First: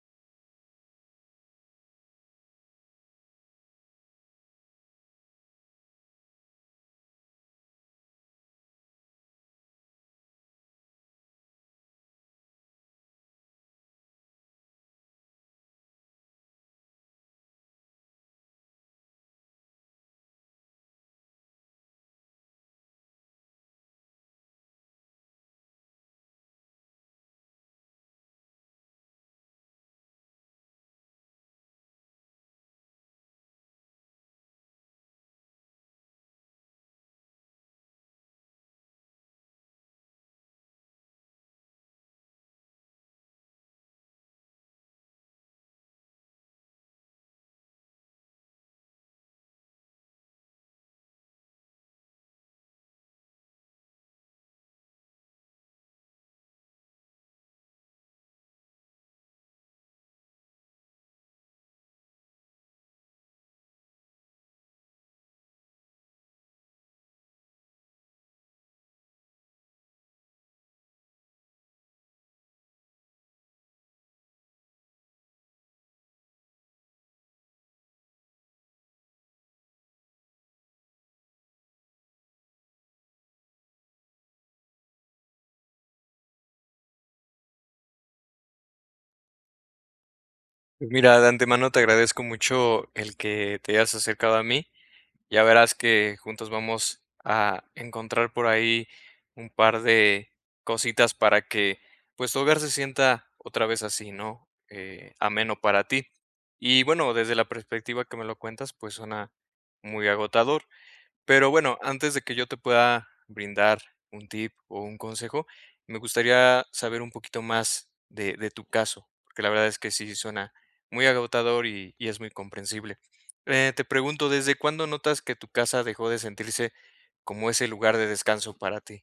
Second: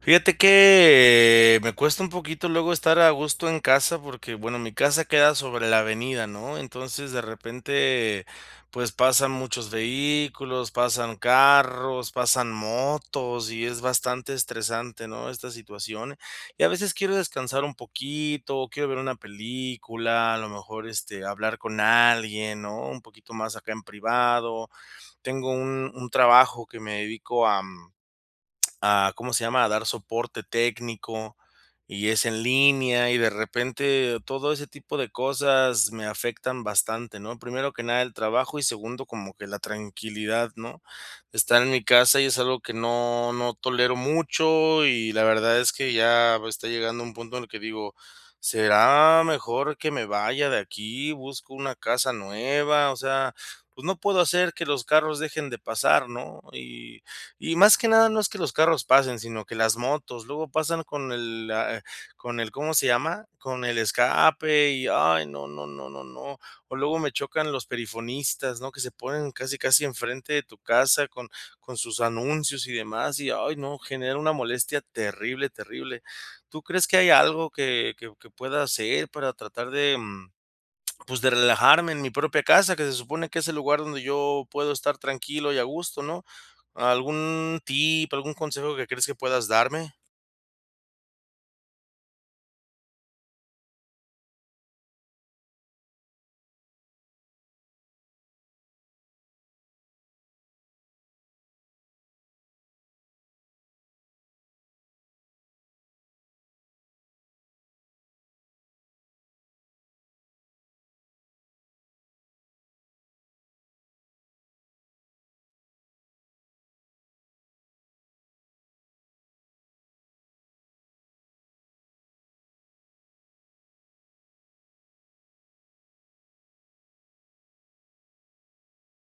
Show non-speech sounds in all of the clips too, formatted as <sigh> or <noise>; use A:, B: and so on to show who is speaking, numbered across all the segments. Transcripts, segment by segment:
A: Fíjate que, me cuesta un poquito luego estar a gusto en casa, porque, bueno, mi casa queda sobre la avenida, ¿no? Entonces, de repente, pues, pasan muchos vehículos, pasan carros, pasan motos y es bastante estresante, ¿no?, esta situación. Y a veces quiero descansar un poquito, quiero ver una película, a lo mejor, este, hablar con alguien, ¿no?, un poquito más acá en privado. Tengo un un trabajo que me dedico a <smacks lips> a, ¿cómo se llama?, a dar soporte técnico, y es en línea, y de repente todo ese tipo de cosas me afectan bastante, ¿no? Primero que nada, el trabajo y segundo, como que la tranquilidad, ¿no? Estar en mi casa y es algo que no no tolero mucho y la verdad es que ya está llegando un punto en el que digo: "¿Será mejor que me vaya de aquí?, busco una casa nueva". O sea, pues no puedo hacer que los carros dejen de pasar, ¿no? Y y más que nada no es que los carros pasen, sino que las motos, luego pasan con el la, eh, con el, ¿cómo se llama?, con el escape y ay, no, no, no, no, no. O luego me chocan los perifonistas, ¿no?, que se ponen casi, casi enfrente de tu casa con con sus anuncios y demás, y, ay no, genera una molestia terrible, terrible. ¿Tú crees que hay algo que que que pueda hacer para tratar de, mm, <smacks lips> pues de relajarme en mi propia casa?, que se supone que es el lugar donde yo puedo estar tranquilo y a gusto, ¿no? ¿Algún tip, algún consejo que crees que puedas darme?
B: Mira, de antemano te agradezco mucho el que te hayas acercado a mí. Ya verás que juntos vamos a encontrar por ahí un par de cositas para que, pues, tu hogar se sienta otra vez así, ¿no?, eh, ameno para ti. Y bueno, desde la perspectiva que me lo cuentas, pues suena muy agotador. Pero bueno, antes de que yo te pueda brindar un tip o un consejo, me gustaría saber un poquito más de de tu caso, porque la verdad es que sí suena muy agotador y y es muy comprensible, eh, te pregunto, ¿desde cuándo notas que tu casa dejó de sentirse como ese lugar de descanso para ti?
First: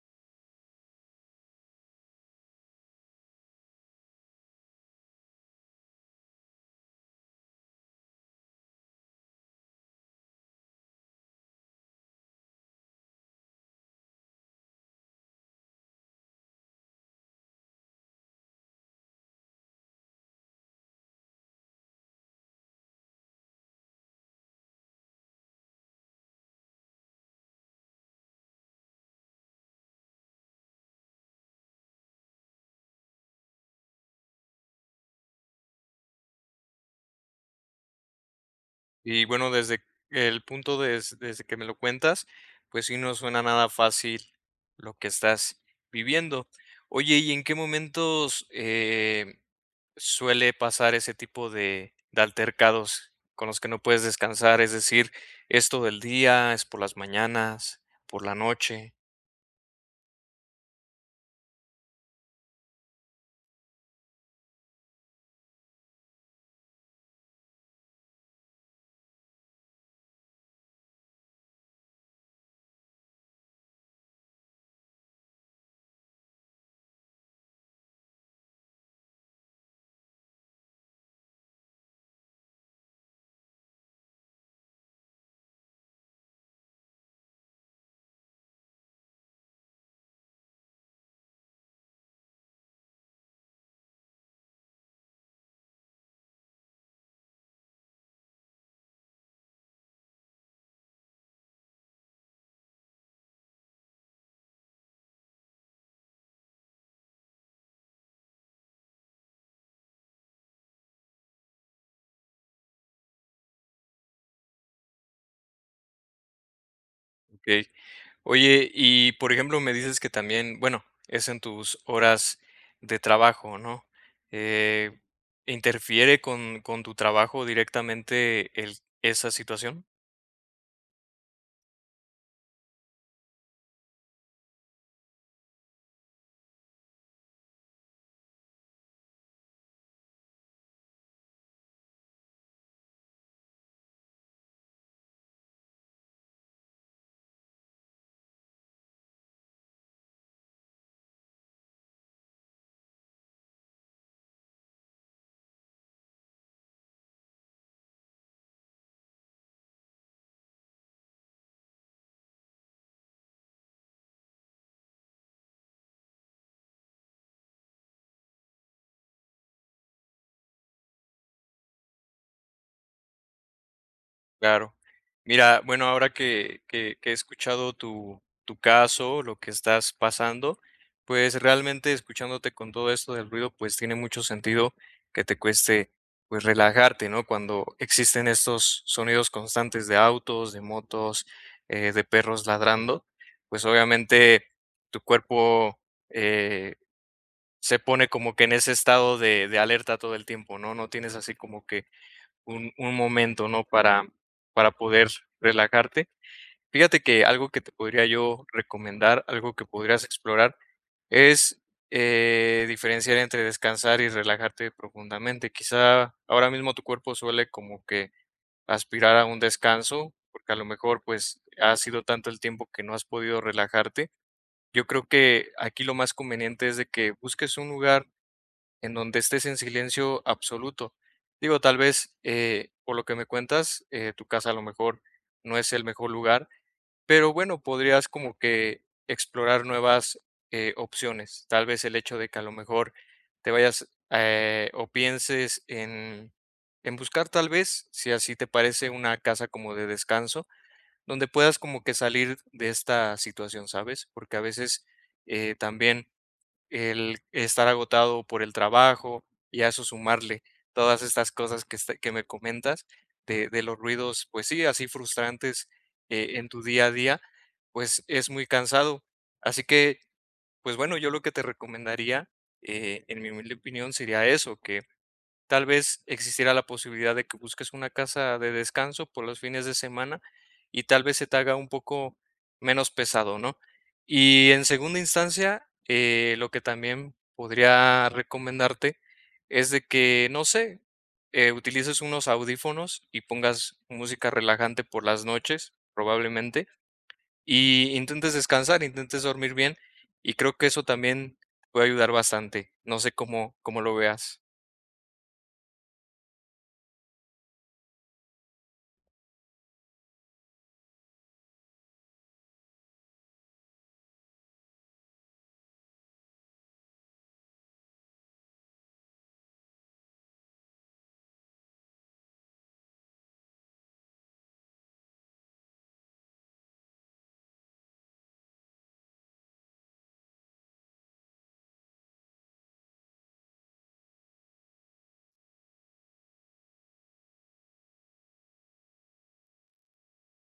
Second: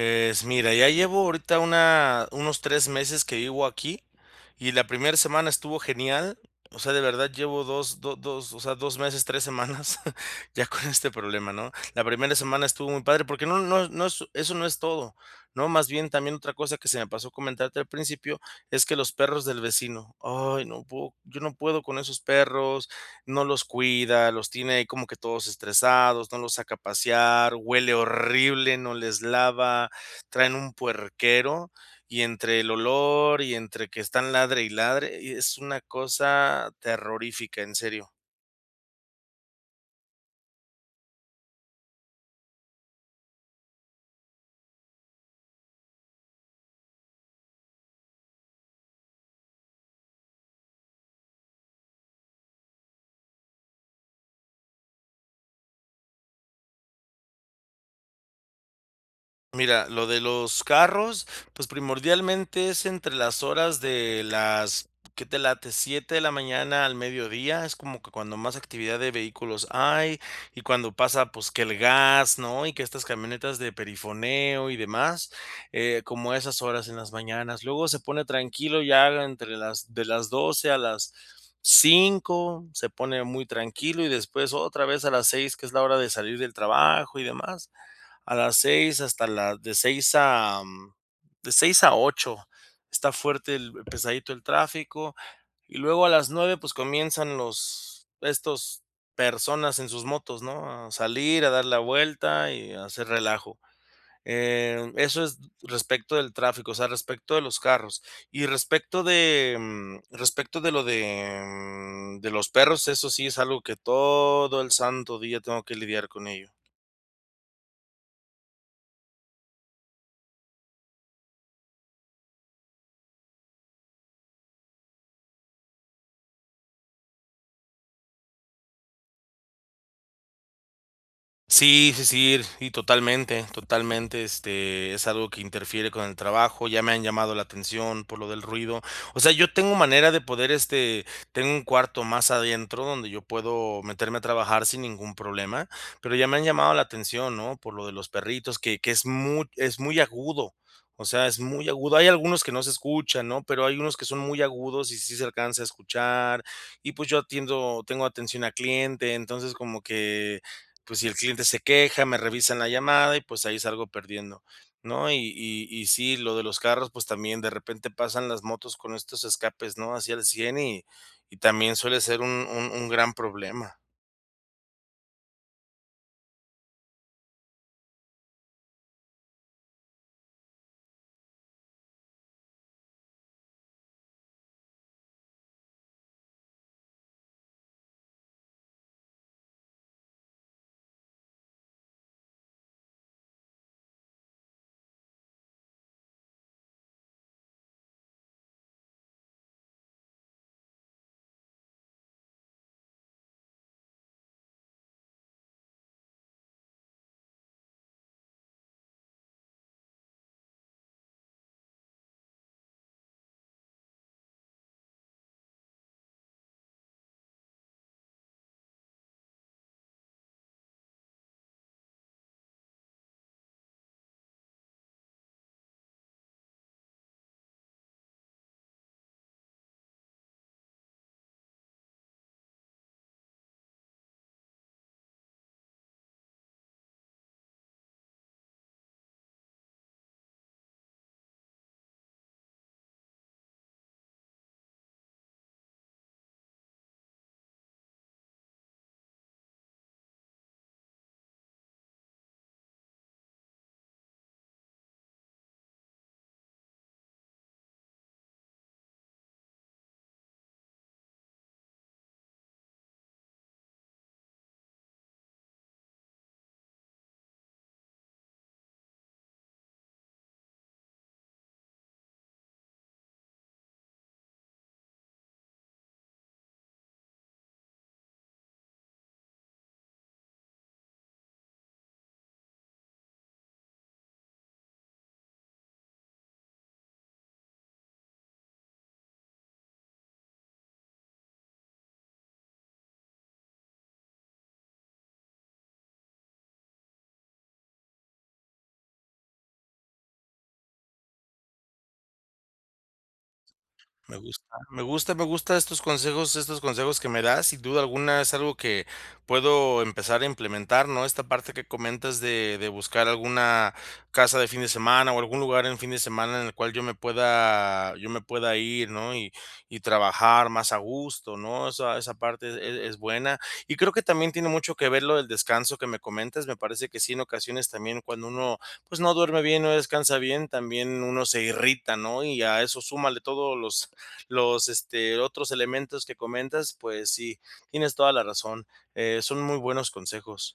A: Es mira, ya llevo ahorita una unos 3 meses que vivo aquí, y la primer semana estuvo genial. O sea, de verdad llevo dos do dos o sea, 2 meses, 3 semanas ya con este problema, ¿no? La primera semana estuvo muy padre, porque no no es no es eso no es todo, ¿no?, más bien también otra cosa que se me pasó comentarte al principio es que los perros del vecino, ay, no puedo, yo no puedo con esos perros, no los cuida, los tiene ahí como que todos estresados, no los saca a pasear, huele horrible, no les lava, traen un puerquero, y entre el olor y entre que están ladre y ladre, y es una cosa terrorífica, en serio.
B: Y bueno, desde el punto des desde que me lo cuentas, pues, sí, no suena nada fácil lo que estás viviendo. Oye, ¿y en qué momentos, eh, suele pasar ese tipo de de altercados con los que no puedes descansar? Es decir, ¿es todo el día, es por las mañanas, por la noche?
A: Mira, lo de los carros, pues, primordialmente, es entre las horas de las, ¿qué te late?, 7 de la mañana al mediodía. Es como que cuando más actividad de vehículos hay, y cuando pasa, pues, que el gas, ¿no? Y que estas camionetas de perifoneo y demás, eh, como a esas horas en las mañanas. Luego se pone tranquilo y ya la entre las de las 12 a las 5 se pone muy tranquilo, y después, otra vez a las 6 que es la hora de salir del trabajo y demás. A las 6 hasta la de 6 a de 6 a 8 está fuerte el, pesadito el tráfico. Y luego a las 9 pues comienzan los, estos, personas en sus motos, ¿no?, a salir, a dar la vuelta y a hacer relajo. Eh, eso es respecto del tráfico, o sea, respecto de los carros. Y respecto de, mm, respecto de lo de, mm, de los perros, eso sí es algo que todo el santo día tengo que lidiar con ello.
B: Okey, oye, y, por ejemplo, me dices que también, bueno, es, en tus horas de trabajo, ¿no?, eh, ¿interfiere con con tu trabajo directamente el esa situación?
A: Sí, sí, sí, y totalmente, totalmente, este, es algo que interfiere con el trabajo, ya me han llamado la atención por lo del ruido, o sea, yo tengo manera de poder, este, tengo un cuarto más adentro donde yo puedo meterme a trabajar sin ningún problema, pero ya me han llamado la atención, ¿no?, por lo de los perritos, que que es muy es muy agudo, o sea, es muy agudo, hay algunos que no se escuchan, ¿no?, pero hay unos que son muy agudos y sí se alcanza a escuchar, y, pues, yo atiendo tengo atención a cliente, entonces, como que, pues, si el cliente se queja, me revisan la llamada y, pues, ahí salgo perdiendo, ¿no?, y y y sí, lo de los carros, pues, también de repente pasan las motos con estos escapes, ¿no?, así al 100 y y también suele ser un un un gran problema.
B: Claro, mira, bueno, ahora que que que he escuchado tu tu caso, lo que estás pasando, pues, realmente escuchándote con todo esto del ruido, pues, tiene mucho sentido que te cueste, pues, relajarte, ¿no?, cuando existen estos sonidos constantes de autos, de motos, eh, de perros ladrando, pues, obviamente, tu cuerpo, eh, se pone como que en ese estado de de alerta todo el tiempo, ¿no?, no tienes así como que un un momento, ¿no?, para para poder relajarte, fíjate que algo que te podría yo recomendar, algo que podrías explorar, es, eh, diferenciar entre descansar y relajarte profundamente, quizá ahora mismo tu cuerpo suele como que aspirar a un descanso porque a lo mejor, pues, ha sido tanto el tiempo que no has podido relajarte, yo creo que aquí lo más conveniente es de que busques un lugar en donde estés en silencio absoluto, digo, tal vez, eh, por lo que me cuentas, eh, tu casa a lo mejor no es el mejor lugar, pero bueno, podrías como que explorar nuevas, eh, opciones, tal vez el hecho de que a lo mejor te vayas, eh, o pienses en en buscar, tal vez, si así te parece, una casa como de descanso, donde puedas como que salir de esta situación, ¿sabes?, porque a veces, eh, también el estar agotado por el trabajo y a eso sumarle todas estas cosas que este, que me comentas de de los ruidos, pues sí, así frustrantes, eh, en tu día a día, pues, es muy cansado. Así que, pues bueno, yo lo que te recomendaría, eh, en mi humilde opinión, sería eso, que tal vez existiera la posibilidad de que busques una casa de descanso por los fines de semana y tal vez se te haga un poco menos pesado, ¿no?, y en segunda instancia, eh, lo que también podría recomendarte es de que, no sé, eh, utilices unos audífonos y pongas música relajante por las noches, probablemente, y intentes descansar, intentes dormir bien, y creo que eso también puede ayudar bastante, no sé cómo cómo lo
A: Me
B: veas.
A: gusta, me gusta, me gusta estos consejos, estos consejos que me das, sin duda alguna, es algo que puedo empezar a implementar, ¿no?, esta parte que comentas de de buscar alguna casa de fin de semana o algún lugar en fin de semana en el cual yo me pueda, yo me pueda ir, ¿no?, y y trabajar más a gusto, ¿no?, esa esa parte, e e es buena, y creo que también tiene mucho que ver lo del descanso que me comentas, me parece que sí, en ocasiones también cuando uno, pues, no duerme bien, no descansa bien, también uno se irrita, ¿no?, y a eso súmale todos los los, este, otros elementos que comentas, pues sí, tienes toda la razón, eh, son muy buenos consejos.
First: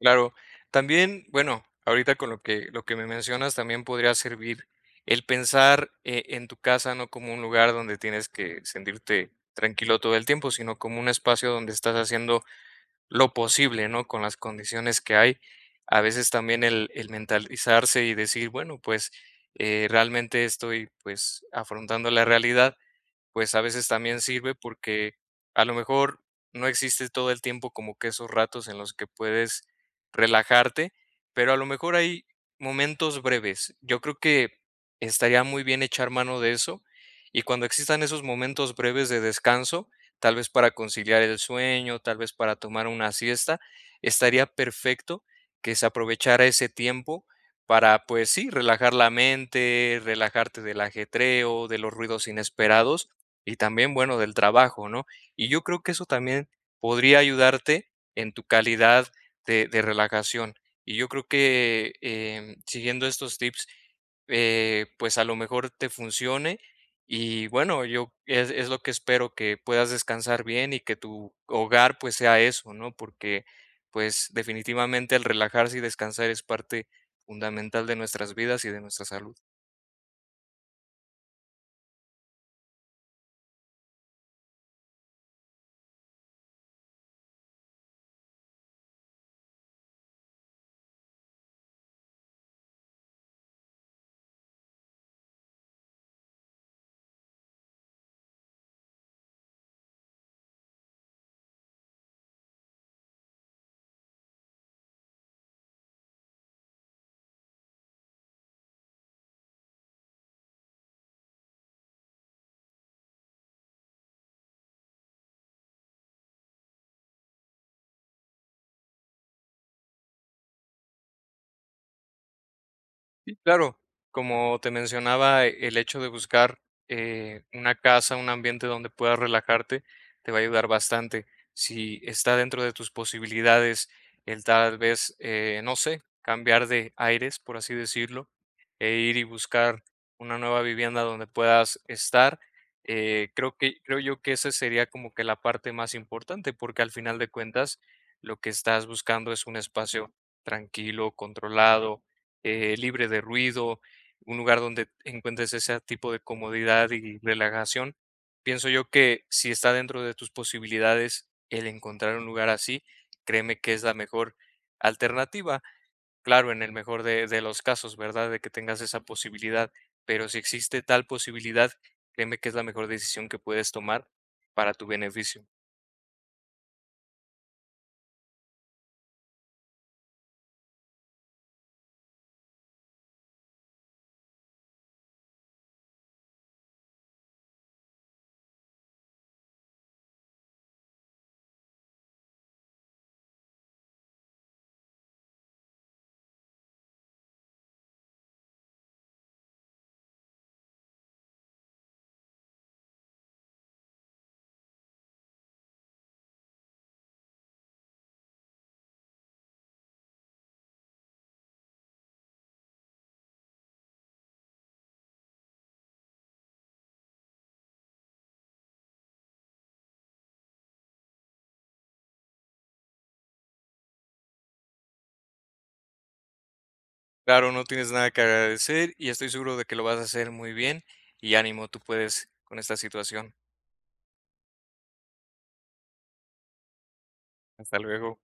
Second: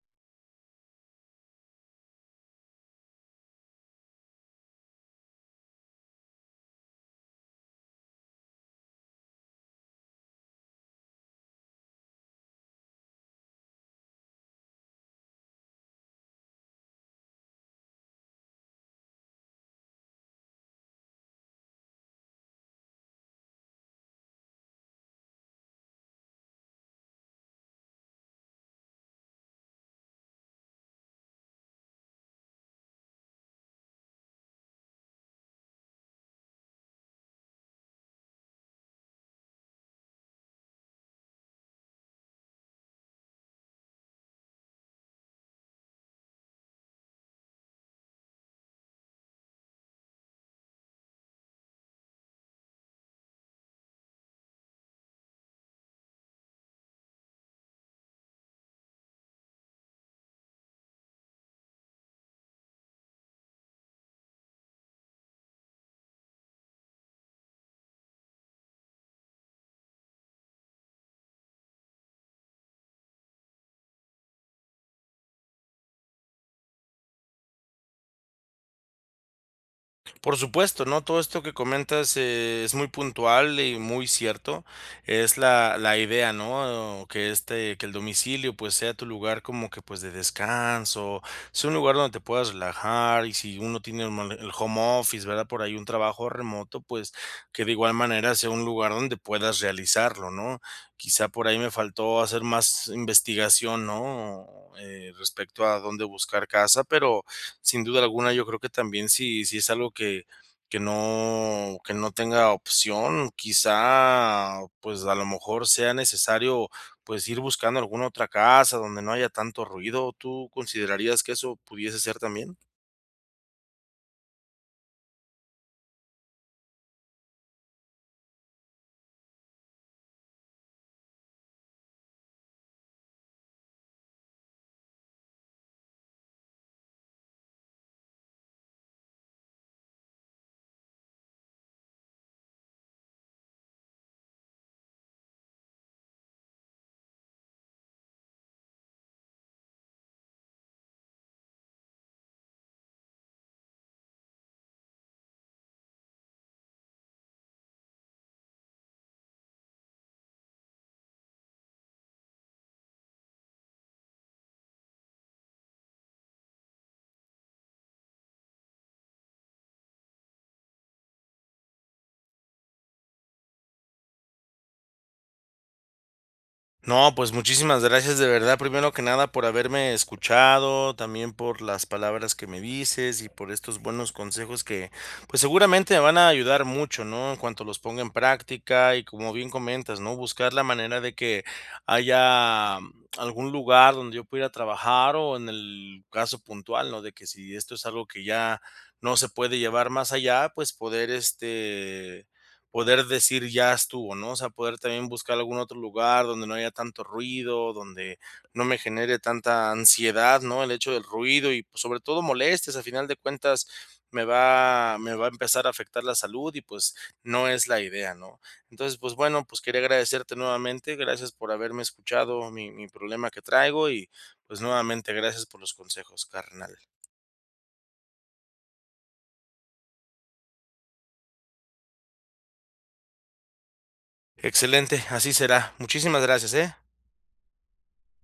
B: Claro, también, bueno, ahorita con lo que lo que me mencionas, también podría servir el pensar, eh, en tu casa, no como un lugar donde tienes que sentirte tranquilo todo el tiempo, sino como un espacio donde estás haciendo lo posible, ¿no?, con las condiciones que hay, a veces también el el mentalizarse y decir, bueno, pues, eh, realmente estoy, pues afrontando la realidad, pues, a veces también sirve porque, a lo mejor, no existe todo el tiempo como que esos ratos en los que puedes relajarte, pero a lo mejor hay momentos breves, yo creo que, estaría muy bien echar mano de eso, y cuando existan esos momentos breves de descanso, tal vez para conciliar el sueño, tal vez para tomar una siesta, estaría perfecto que se aprovechara ese tiempo para, pues sí, relajar la mente, relajarte del ajetreo, de los ruidos inesperados y también, bueno, del trabajo, ¿no?, y yo creo que eso también podría ayudarte en tu calidad de de relajación, y yo creo que, eh, siguiendo estos tips, eh, pues, a lo mejor te funcione y, bueno, yo es es lo que espero que puedas descansar bien y que tu hogar, pues sea eso, ¿no?, porque, pues, definitivamente el relajarse y descansar es parte fundamental de nuestras vidas y de nuestra <groans> salud.
A: Por supuesto, ¿no?, todo esto que comentas, eh, es muy puntual y muy cierto, es la la idea, ¿no?, que este, que el domicilio, pues, sea tu lugar como que, pues, de descanso, sea un lugar donde te puedas relajar, y si uno tiene un mo el home office, ¿verdad?, por ahí un trabajo remoto, pues, que de igual manera sea un lugar donde puedas realizarlo, ¿no?, quizá por ahí me faltó hacer más investigación, ¿no?, eh, respecto a dónde buscar casa, pero sin duda alguna yo creo que también si si es algo que que no que no tenga opción, quizá, pues, a lo mejor sea necesario, pues, ir buscando alguna otra casa donde no haya tanto ruido, ¿tú considerarías que eso pudiese ser también?
B: Sí, claro, como te mencionaba, el hecho de buscar, eh, una casa, un ambiente donde puedas relajarte, te va a ayudar bastante, si está dentro de tus posibilidades el tal vez, eh, no sé, cambiar de aires, por así decirlo, e ir y buscar una nueva vivienda donde puedas estar, eh, creo que creo yo que, esa sería como que la parte más importante, porque al final de cuentas lo que estás buscando es un espacio tranquilo, controlado, eh, libre de ruido, un lugar donde encuentres ese tipo de comodidad y relajación, pienso yo que si está dentro de tus posibilidades el encontrar un lugar así, créeme que es la mejor alternativa, claro, en el mejor de de los casos, ¿verdad?, de que tengas esa posibilidad, pero si existe tal posibilidad, créeme que es la mejor decisión que puedes tomar para tu beneficio.
A: No, pues, muchísimas gracias, de verdad, primero que nada, por haberme escuchado, también por las palabras que me dices y por estos buenos consejos que, pues, seguramente, me van a ayudar mucho, ¿no?, en cuanto los ponga en práctica. Y como bien comentas, ¿no?, buscar la manera de que haya algún lugar donde yo pueda ir a trabajar, o en el caso puntual, ¿no?, de que si esto es algo que ya no se puede llevar más allá, pues, poder, este, poder decir ya estuvo, ¿no?, o sea, poder también buscar algún otro lugar donde no haya tanto ruido, donde no me genere tanta ansiedad, ¿no?, el hecho del ruido y, pues, sobre todo, molestias. A final de cuentas, me va me va a empezar a afectar la salud y, pues, no es la idea, ¿no? Entonces, pues, bueno, pues, quería agradecerte nuevamente. Gracias por haberme escuchado mi mi problema que traigo y, pues, nuevamente, gracias por los consejos, carnal.
B: Claro, no tienes nada que agradecer, y estoy seguro de que lo vas a hacer muy bien. Y ánimo, tú puedes con esta situación.
A: Excelente, así será. Muchísimas gracias, ¿eh?
B: Hasta luego.